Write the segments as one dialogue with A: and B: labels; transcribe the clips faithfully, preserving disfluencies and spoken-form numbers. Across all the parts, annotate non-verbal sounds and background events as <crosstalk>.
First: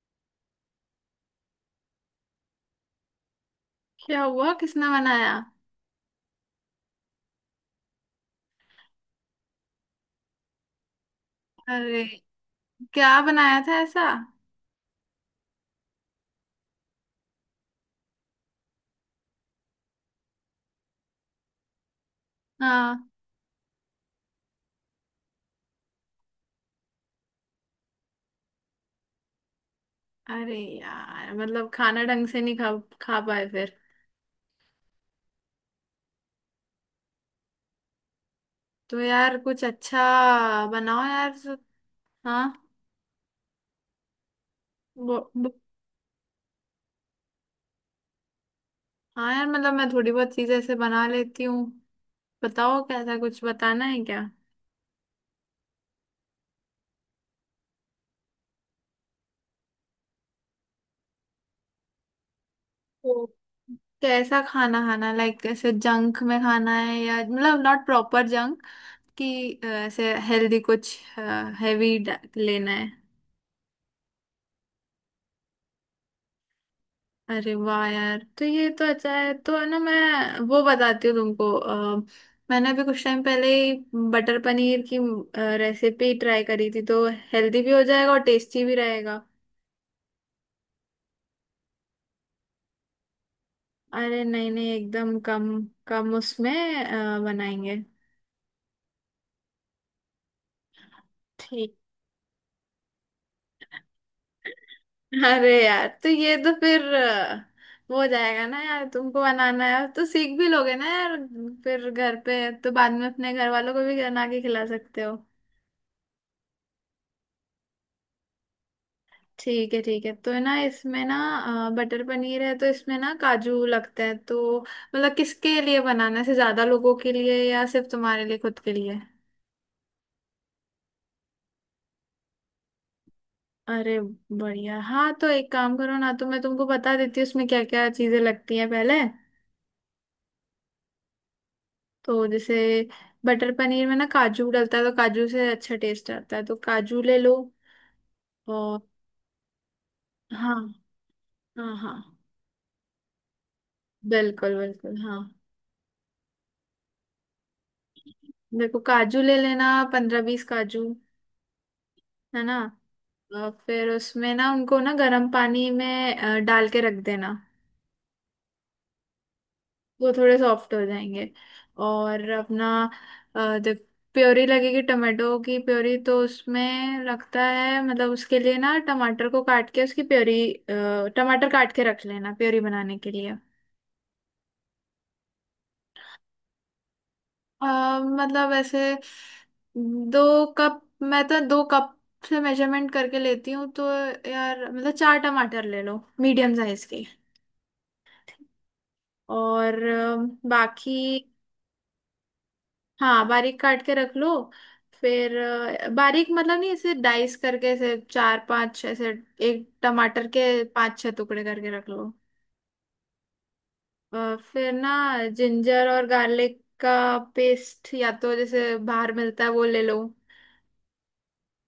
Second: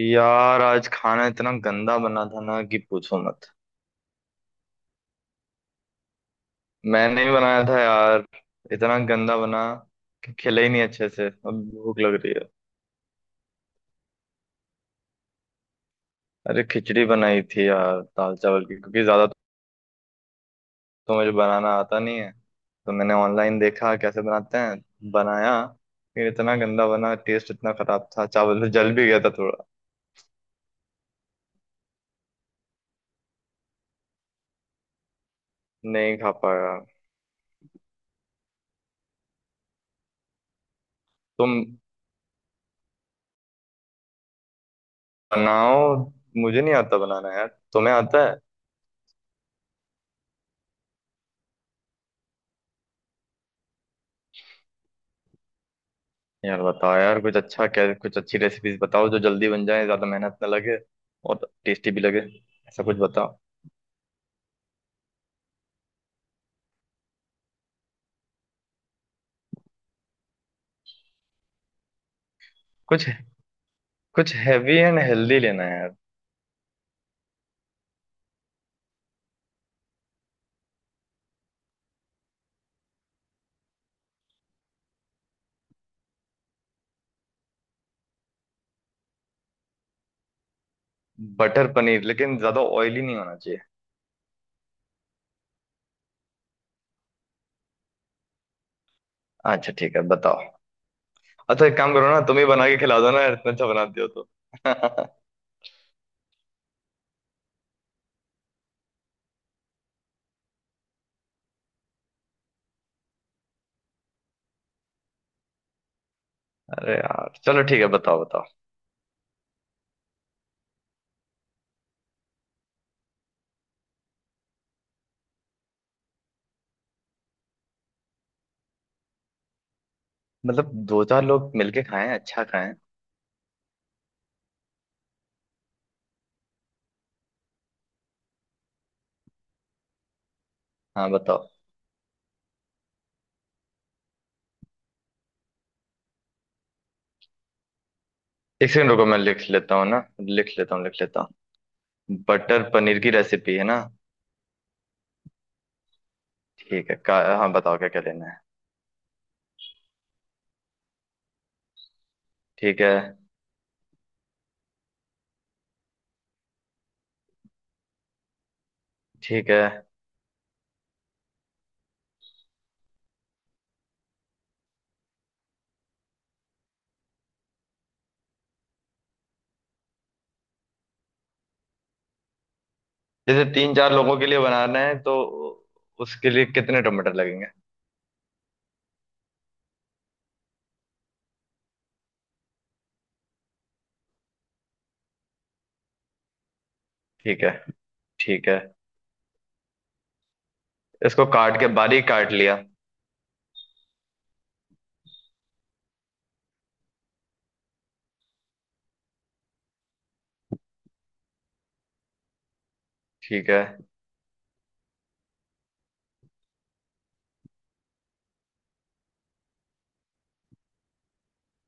A: यार आज खाना इतना गंदा बना था ना कि पूछो मत।
B: क्या हुआ? किसने बनाया?
A: मैंने ही बनाया था यार। इतना गंदा बना कि खिला ही नहीं अच्छे से। अब भूख
B: अरे,
A: लग रही है।
B: क्या बनाया था ऐसा?
A: अरे खिचड़ी बनाई थी यार दाल चावल की, क्योंकि ज्यादा तो मुझे बनाना आता नहीं है। तो
B: हाँ।
A: मैंने ऑनलाइन देखा कैसे बनाते हैं, बनाया। फिर इतना गंदा बना, टेस्ट इतना खराब था, चावल तो जल भी गया था थोड़ा।
B: अरे यार, मतलब खाना ढंग से नहीं खा खा पाए फिर?
A: नहीं खा पाया।
B: तो यार, कुछ अच्छा बनाओ यार।
A: तुम
B: सो- हाँ। वो, वो,
A: बनाओ। मुझे नहीं आता बनाना यार। तुम्हें आता है।
B: हाँ यार, मतलब मैं थोड़ी बहुत चीजें ऐसे बना लेती हूँ। बताओ, कैसा कुछ बताना है क्या?
A: यार बताओ यार, कुछ अच्छा क्या, कुछ अच्छी रेसिपीज बताओ जो जल्दी बन जाए, ज्यादा मेहनत ना लगे और टेस्टी भी लगे। ऐसा कुछ
B: तो
A: बताओ।
B: कैसा खाना? खाना लाइक ऐसे जंक में खाना है, या मतलब नॉट प्रॉपर जंक कि अ, ऐसे हेल्दी कुछ हैवी लेना है?
A: कुछ कुछ हैवी एंड हेल्दी लेना है यार।
B: अरे वाह यार, तो ये तो अच्छा है। तो है ना, मैं वो बताती हूँ तुमको। अ, मैंने अभी कुछ टाइम पहले ही बटर पनीर की रेसिपी ट्राई करी थी, तो हेल्दी भी हो जाएगा और टेस्टी भी रहेगा।
A: बटर पनीर, लेकिन ज्यादा ऑयली नहीं होना चाहिए।
B: अरे नहीं नहीं, एकदम कम कम उसमें अ, बनाएंगे।
A: अच्छा ठीक है, बताओ। अच्छा,
B: ठीक।
A: एक काम करो ना, तुम ही बना के खिला दो ना यार, इतना अच्छा बनाती हो तो।
B: अरे यार, तो ये तो फिर अ, वो हो जाएगा ना यार। तुमको बनाना है तो सीख भी लोगे ना यार। फिर घर पे तो बाद में अपने घर वालों को भी बना के खिला सकते हो।
A: अरे यार चलो ठीक है, बताओ बताओ।
B: ठीक है ठीक है। तो है ना, इसमें ना अ, बटर पनीर है तो इसमें ना काजू लगता है। तो मतलब किसके लिए बनाना है, से ज्यादा लोगों के लिए या सिर्फ तुम्हारे लिए, खुद के लिए?
A: मतलब दो चार लोग मिलके खाएं, अच्छा खाएं।
B: अरे बढ़िया। हाँ तो एक काम करो ना, तो मैं तुमको बता देती हूँ उसमें क्या क्या चीजें लगती हैं पहले।
A: हाँ बताओ।
B: तो जैसे बटर पनीर में ना काजू डलता है, तो काजू से अच्छा टेस्ट आता है, तो काजू ले लो।
A: एक
B: और
A: सेकंड रुको, मैं लिख लेता हूँ ना, लिख
B: हाँ
A: लेता हूँ लिख लेता हूँ
B: हाँ हाँ।
A: बटर पनीर की रेसिपी है ना।
B: बिल्कुल बिल्कुल हाँ।
A: ठीक है। का, हाँ बताओ क्या क्या लेना है।
B: देखो, काजू ले लेना, पंद्रह बीस काजू, है ना?
A: ठीक है
B: अ, फिर उसमें ना उनको ना गर्म पानी में अ, डाल के रख देना।
A: ठीक है।
B: वो थोड़े सॉफ्ट हो जाएंगे। और अपना अ, जब प्योरी लगेगी टमाटो की प्योरी, तो उसमें लगता है। मतलब उसके लिए ना टमाटर को काट के उसकी प्योरी, अ, टमाटर काट के रख लेना प्योरी बनाने के लिए।
A: जैसे तीन चार लोगों के लिए बनाना है तो उसके लिए कितने टमाटर लगेंगे?
B: अ, मतलब ऐसे दो कप, मैं तो दो कप से मेजरमेंट करके लेती हूँ। तो यार मतलब चार टमाटर ले लो, मीडियम साइज के।
A: ठीक है ठीक है।
B: और अ, बाकी।
A: इसको काट के बारीक काट लिया।
B: हाँ बारीक काट के रख लो। फिर अ, बारीक मतलब नहीं, ऐसे डाइस करके ऐसे चार पांच ऐसे, एक टमाटर के पांच छह टुकड़े करके रख लो।
A: ठीक है
B: अ, फिर ना जिंजर और गार्लिक का पेस्ट, या तो जैसे बाहर मिलता है वो ले लो,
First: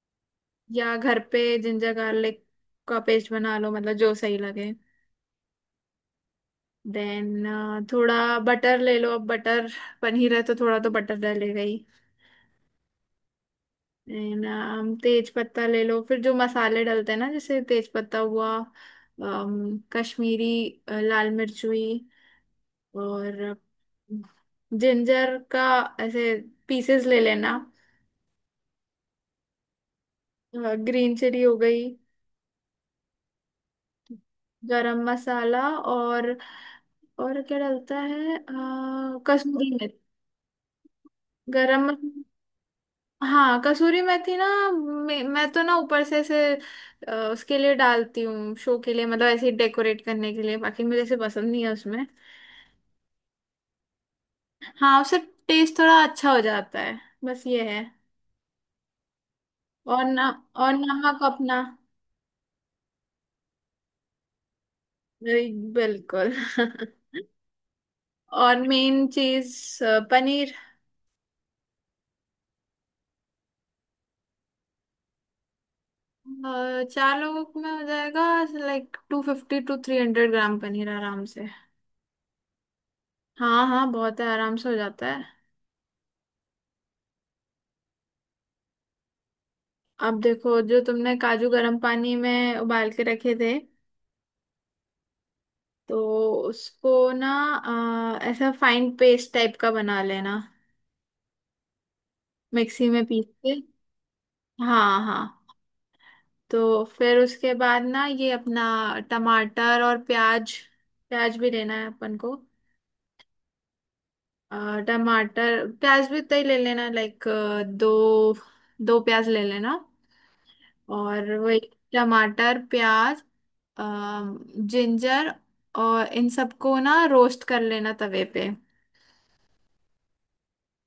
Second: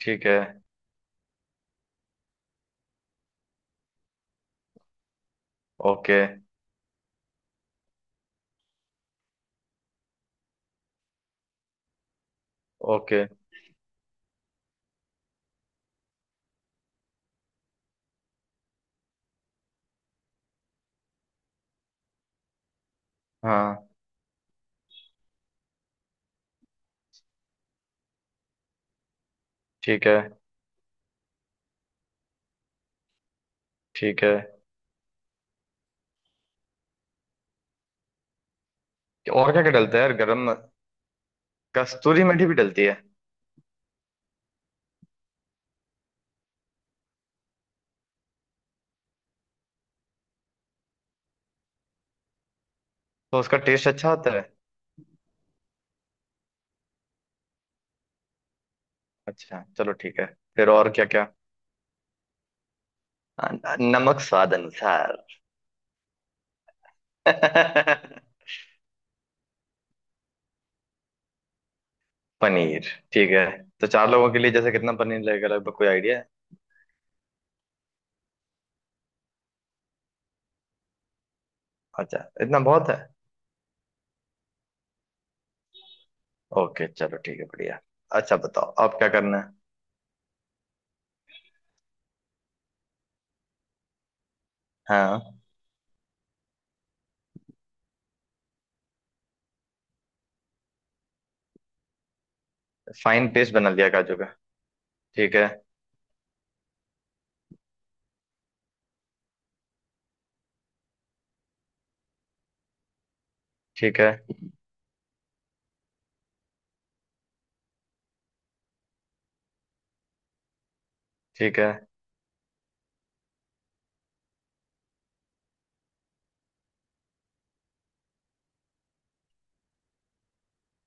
A: ठीक है।
B: या घर पे जिंजर गार्लिक का पेस्ट बना लो, मतलब जो सही लगे।
A: ओके।
B: देन थोड़ा बटर ले लो। अब बटर पनीर है तो थोड़ा तो बटर डलेगा ही।
A: ओके।
B: नहीं ना, हम तेज पत्ता ले लो। फिर जो मसाले डलते हैं ना, जैसे तेज पत्ता हुआ, अम, कश्मीरी अ, लाल मिर्च हुई, और
A: हाँ।
B: जिंजर का ऐसे पीसेस ले लेना।
A: ठीक है
B: ग्रीन चिली हो गई।
A: ठीक है।
B: गरम मसाला, और और क्या डलता है, अ,
A: और क्या
B: कसूरी
A: क्या डलता
B: मेथी।
A: है यार गरम?
B: गरम मसाला।
A: कस्तूरी मेथी भी डलती है?
B: हाँ कसूरी मेथी ना, मैं, मैं तो ना ऊपर से ऐसे अ, उसके लिए डालती हूँ, शो के लिए, मतलब ऐसे डेकोरेट करने के लिए। बाकी मुझे ऐसे पसंद नहीं है उसमें।
A: तो उसका टेस्ट अच्छा आता है?
B: हाँ उससे टेस्ट थोड़ा अच्छा हो जाता है। बस ये है।
A: अच्छा चलो
B: और
A: ठीक है।
B: ना।
A: फिर
B: और
A: और क्या
B: नमक
A: क्या?
B: अपना।
A: नमक स्वाद अनुसार।
B: बिल्कुल। <laughs>
A: <laughs>
B: और मेन चीज, पनीर।
A: पनीर। ठीक है। तो चार लोगों के लिए जैसे कितना पनीर लगेगा लगभग, कोई आइडिया है?
B: अ, चार लोगों में हो जाएगा, like two fifty to three hundred gram paneer आराम से।
A: अच्छा, इतना बहुत है।
B: हाँ हाँ बहुत है, आराम से हो जाता है।
A: ओके चलो ठीक है, बढ़िया। अच्छा बताओ अब क्या करना है।
B: अब देखो, जो तुमने काजू गर्म पानी में उबाल के रखे थे,
A: हाँ।
B: तो उसको ना अ, ऐसा फाइन पेस्ट टाइप का बना लेना, मिक्सी में पीस
A: फाइन
B: के।
A: पेस्ट बना लिया काजू का।
B: हाँ
A: ठीक है
B: हाँ। तो फिर उसके बाद ना ये अपना टमाटर और प्याज, प्याज भी लेना है अपन को।
A: ठीक है।
B: अ, टमाटर प्याज भी उतना ही ले लेना, लाइक दो दो प्याज ले लेना। और वही
A: ठीक है
B: टमाटर, प्याज, जिंजर, और इन सबको ना रोस्ट कर लेना तवे पे।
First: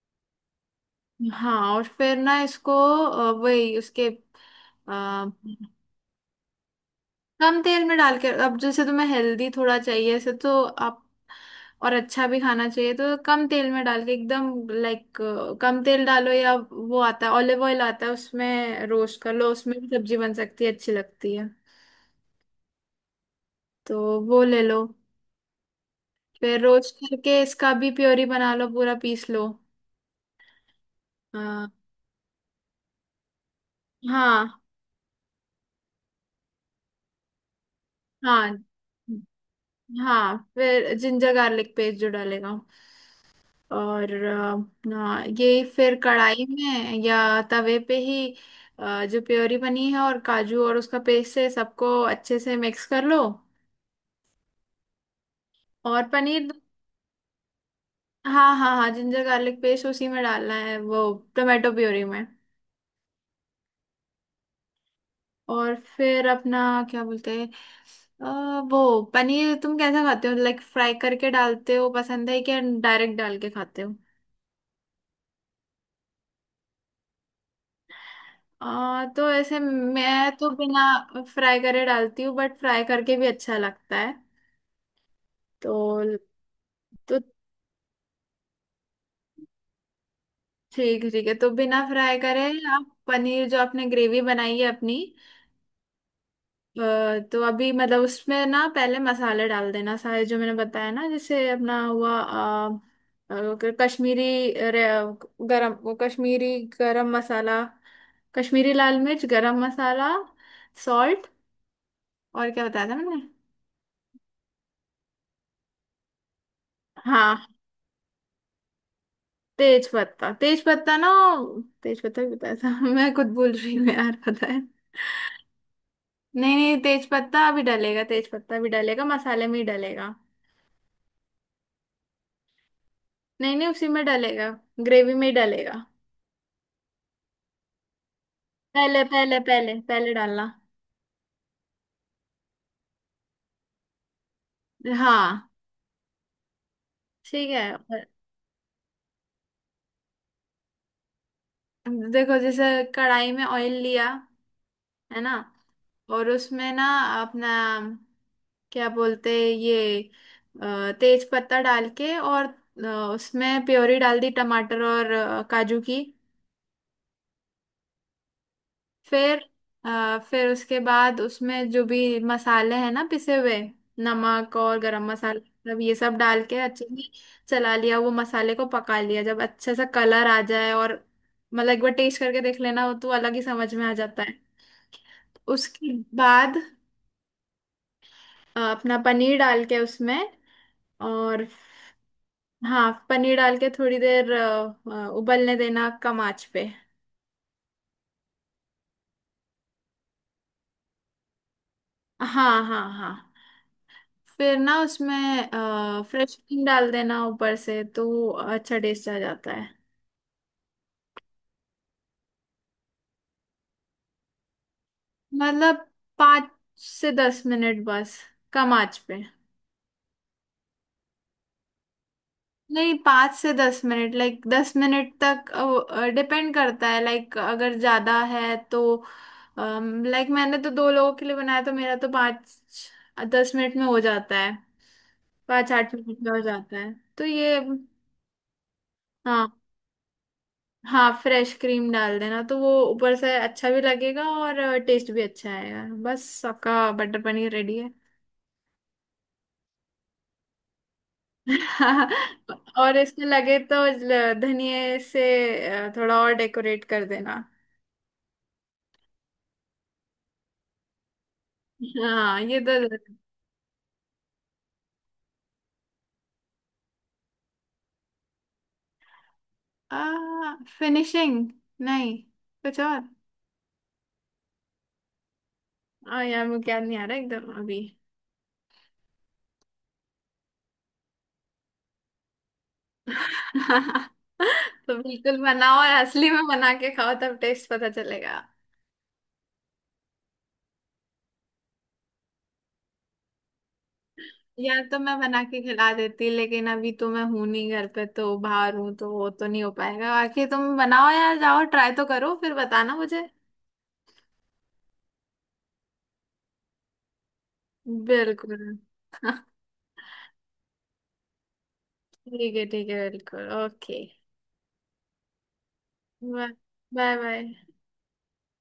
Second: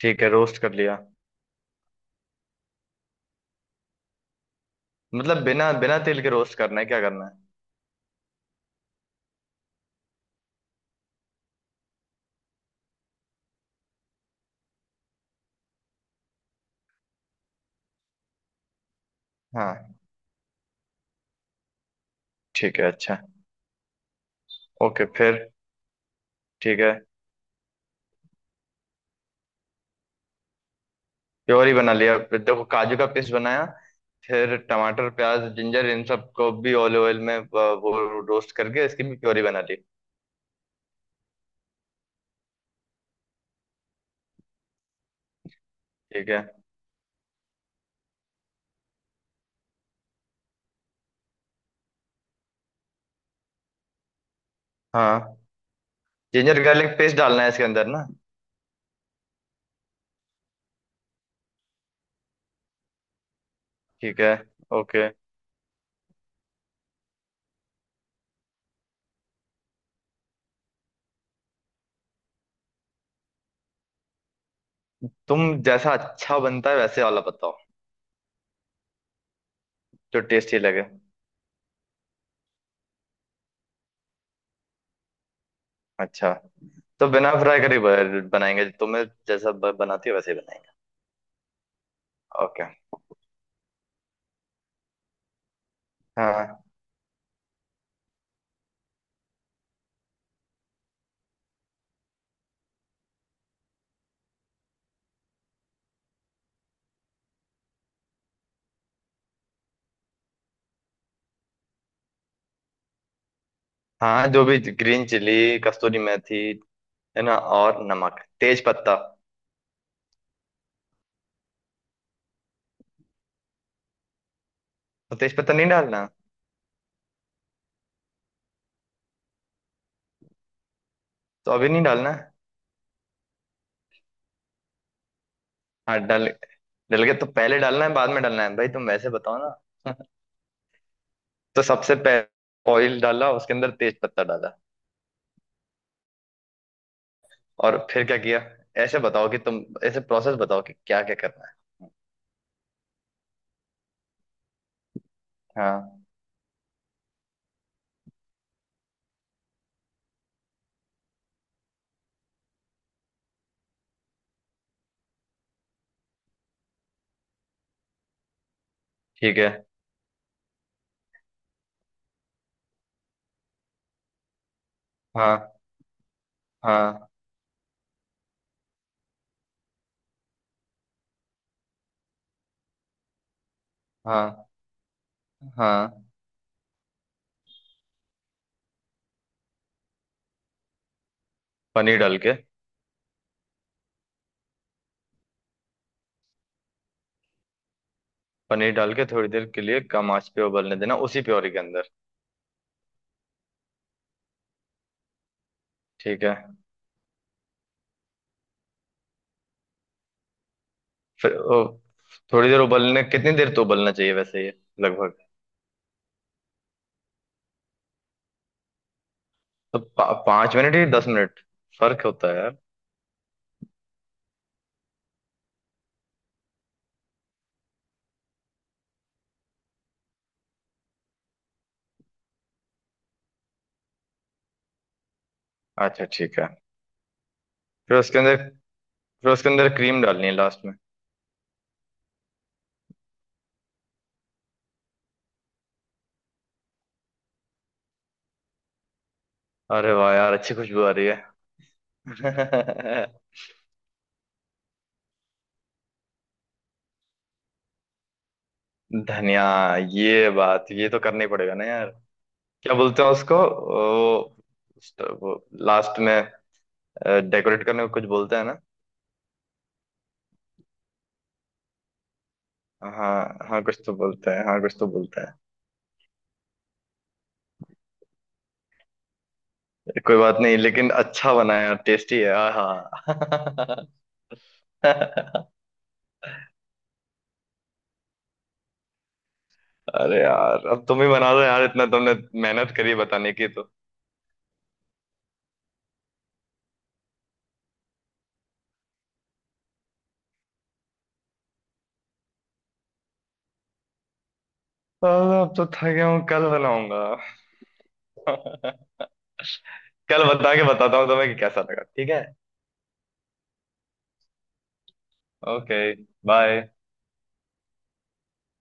A: ठीक है। रोस्ट कर लिया।
B: हाँ और फिर ना इसको अ, वही उसके अ,
A: मतलब बिना बिना तेल के रोस्ट करना है क्या करना है?
B: कम तेल में डाल के। अब जैसे तुम्हें हेल्दी थोड़ा चाहिए ऐसे, तो आप और अच्छा भी खाना चाहिए, तो कम तेल में डाल के एकदम, लाइक कम तेल डालो। या वो आता है ऑलिव ऑयल आता है, उसमें रोस्ट कर लो, उसमें भी
A: हाँ
B: सब्जी बन सकती है, अच्छी लगती है।
A: ठीक है अच्छा।
B: तो वो ले लो।
A: ओके फिर?
B: फिर
A: ठीक है।
B: रोस्ट करके इसका भी प्योरी बना लो, पूरा पीस लो। हाँ
A: प्योरी बना लिया, फिर देखो काजू का पेस्ट बनाया।
B: हाँ
A: फिर टमाटर प्याज जिंजर इन सबको भी ऑलिव ऑयल में अ, वो
B: हाँ।
A: रोस्ट करके इसकी भी प्योरी बना ली।
B: हाँ फिर जिंजर गार्लिक पेस्ट जो डालेगा, और अ, हाँ यही फिर
A: ठीक
B: कढ़ाई
A: है।
B: में या तवे पे ही अ, जो प्योरी बनी है और काजू और उसका पेस्ट है, सबको अच्छे से मिक्स कर लो।
A: हाँ
B: और पनीर।
A: जिंजर गार्लिक पेस्ट डालना है इसके अंदर ना?
B: हाँ हाँ हाँ, जिंजर गार्लिक पेस्ट उसी में डालना है, वो टोमेटो प्योरी में।
A: ठीक है। ओके।
B: और फिर अपना, क्या बोलते हैं, अ, वो पनीर तुम कैसा खाते हो? लाइक फ्राई करके डालते हो, पसंद है, क्या डायरेक्ट डाल के खाते हो?
A: तुम जैसा अच्छा बनता है वैसे वाला बताओ।
B: अ, तो ऐसे
A: जो
B: मैं तो
A: टेस्टी
B: बिना
A: लगे।
B: फ्राई करे डालती हूँ, बट फ्राई करके भी अच्छा लगता है। तो
A: अच्छा। तो
B: तो
A: बिना फ्राई करे ब- बनाएंगे, तुम्हें जैसा ब- बनाती हो वैसे ही बनाएंगे।
B: ठीक है ठीक है, तो बिना फ्राई करे।
A: ओके।
B: आप पनीर जो आपने ग्रेवी बनाई है अपनी,
A: हाँ
B: अ, तो अभी मतलब उसमें ना पहले मसाले डाल देना सारे जो मैंने बताया ना, जैसे अपना हुआ अ, अ, क- कश्मीरी, रे- गरम वो कश्मीरी गरम मसाला, कश्मीरी लाल मिर्च, गरम मसाला, सॉल्ट, और क्या बताया था मैंने?
A: हाँ, जो भी ग्रीन चिली कस्तूरी मेथी है ना,
B: हाँ
A: और नमक तेज पत्ता।
B: तेज पत्ता, तेज पत्ता ना, तेज पत्ता भी बताया था। <laughs> मैं खुद भूल रही हूँ यार, पता है।
A: तो तेज पत्ता नहीं डालना?
B: नहीं नहीं, तेज पत्ता भी डलेगा, तेज पत्ता भी डलेगा, मसाले में ही डलेगा।
A: तो अभी नहीं डालना है?
B: नहीं नहीं, उसी में डलेगा, ग्रेवी में ही डलेगा।
A: हाँ, डाल डल गया तो पहले डालना है बाद में डालना है भाई, तुम
B: पहले
A: वैसे बताओ
B: पहले पहले
A: ना।
B: पहले डालना।
A: <laughs> तो सबसे पहले ऑयल डाला, उसके अंदर तेज पत्ता डाला।
B: हाँ ठीक है,
A: और फिर
B: और
A: क्या किया? ऐसे बताओ कि तुम ऐसे प्रोसेस बताओ कि क्या क्या करना है।
B: देखो, जैसे कढ़ाई में ऑयल लिया, है ना?
A: हाँ।
B: और उसमें ना अपना, क्या बोलते हैं, ये अ, तेज पत्ता डाल के, और अ, उसमें प्योरी डाल दी टमाटर और अ, काजू की।
A: ठीक
B: फिर
A: है।
B: अ, फिर उसके बाद उसमें जो भी मसाले हैं ना, पिसे हुए, नमक और गरम मसाला,
A: हाँ
B: मतलब ये सब डाल के अच्छे
A: हाँ।
B: से चला लिया, वो मसाले को पका लिया जब अच्छे से कलर आ जाए। और मतलब एक बार टेस्ट करके देख लेना, वो तो अलग ही समझ में आ जाता है।
A: हाँ
B: उसके
A: हाँ।
B: बाद अ, अपना पनीर डाल के उसमें, और
A: पनीर डाल के।
B: हाँ, पनीर डाल के थोड़ी देर अ, अ, उबलने देना कम आंच पे।
A: पनीर डाल के थोड़ी देर के लिए कम आंच पे उबलने देना, उसी प्योरी के अंदर।
B: हाँ हाँ हाँ। फिर ना उसमें
A: ठीक है।
B: फ्रेश क्रीम डाल देना ऊपर से, तो वो अच्छा टेस्ट आ जाता है।
A: फिर ओ, थोड़ी देर उबलने कितनी देर तो उबलना चाहिए वैसे ये, लगभग?
B: मतलब पाँच से दस मिनट बस, कम आंच पे।
A: तो पा, पाँच मिनट या दस मिनट, फर्क होता है यार।
B: नहीं, पाँच से दस मिनट, लाइक दस मिनट तक, डिपेंड करता है लाइक, अगर ज़्यादा है तो। लाइक मैंने तो दो लोगों के लिए बनाया, तो मेरा तो पाँच दस मिनट में हो जाता है, पाँच आठ
A: अच्छा
B: मिनट में हो
A: ठीक है।
B: जाता है, तो ये।
A: फिर उसके अंदर फिर उसके
B: हाँ
A: अंदर क्रीम डालनी है लास्ट में?
B: हाँ फ्रेश क्रीम डाल देना, तो वो ऊपर से अच्छा भी लगेगा और टेस्ट भी अच्छा आएगा। बस आपका बटर पनीर रेडी है।
A: अरे वाह यार, अच्छी खुशबू आ रही
B: <laughs> और
A: है। <laughs>
B: इसमें लगे तो ल- धनिए से अ, थोड़ा और डेकोरेट कर देना।
A: धनिया। ये बात, ये तो करना ही पड़ेगा ना यार।
B: हाँ ये तो।
A: क्या बोलते हैं उसको, ओ, लास्ट में डेकोरेट करने को कुछ बोलते हैं ना।
B: आ, फिनिशिंग? नहीं, कुछ और।
A: हाँ हाँ कुछ तो बोलते हैं, हाँ कुछ तो बोलते हैं।
B: आ, यार मुझे याद नहीं आ रहा एकदम अभी।
A: कोई बात नहीं, लेकिन अच्छा बना है यार, टेस्टी है हाँ। <laughs>
B: <laughs> तो बिल्कुल बनाओ, और असली में बना के खाओ, तब टेस्ट पता चलेगा।
A: अरे यार अब तुम ही बना दो यार, इतना तुमने मेहनत करी बताने की तो।
B: यार, तो मैं बना के खिला देती लेकिन अभी तो मैं हूं नहीं घर पे, तो बाहर हूँ, तो वो तो नहीं हो पाएगा। बाकी तुम बनाओ यार, जाओ ट्राई तो करो, फिर बताना मुझे।
A: अरे, अब तो थक गया हूँ, कल बनाऊंगा।
B: बिल्कुल।
A: <laughs> कल बता के बताता हूँ तुम्हें कि कैसा लगा, ठीक है?
B: ठीक है ठीक है, बिल्कुल, okay.
A: Okay.
B: Bye,
A: bye.
B: Bye, bye.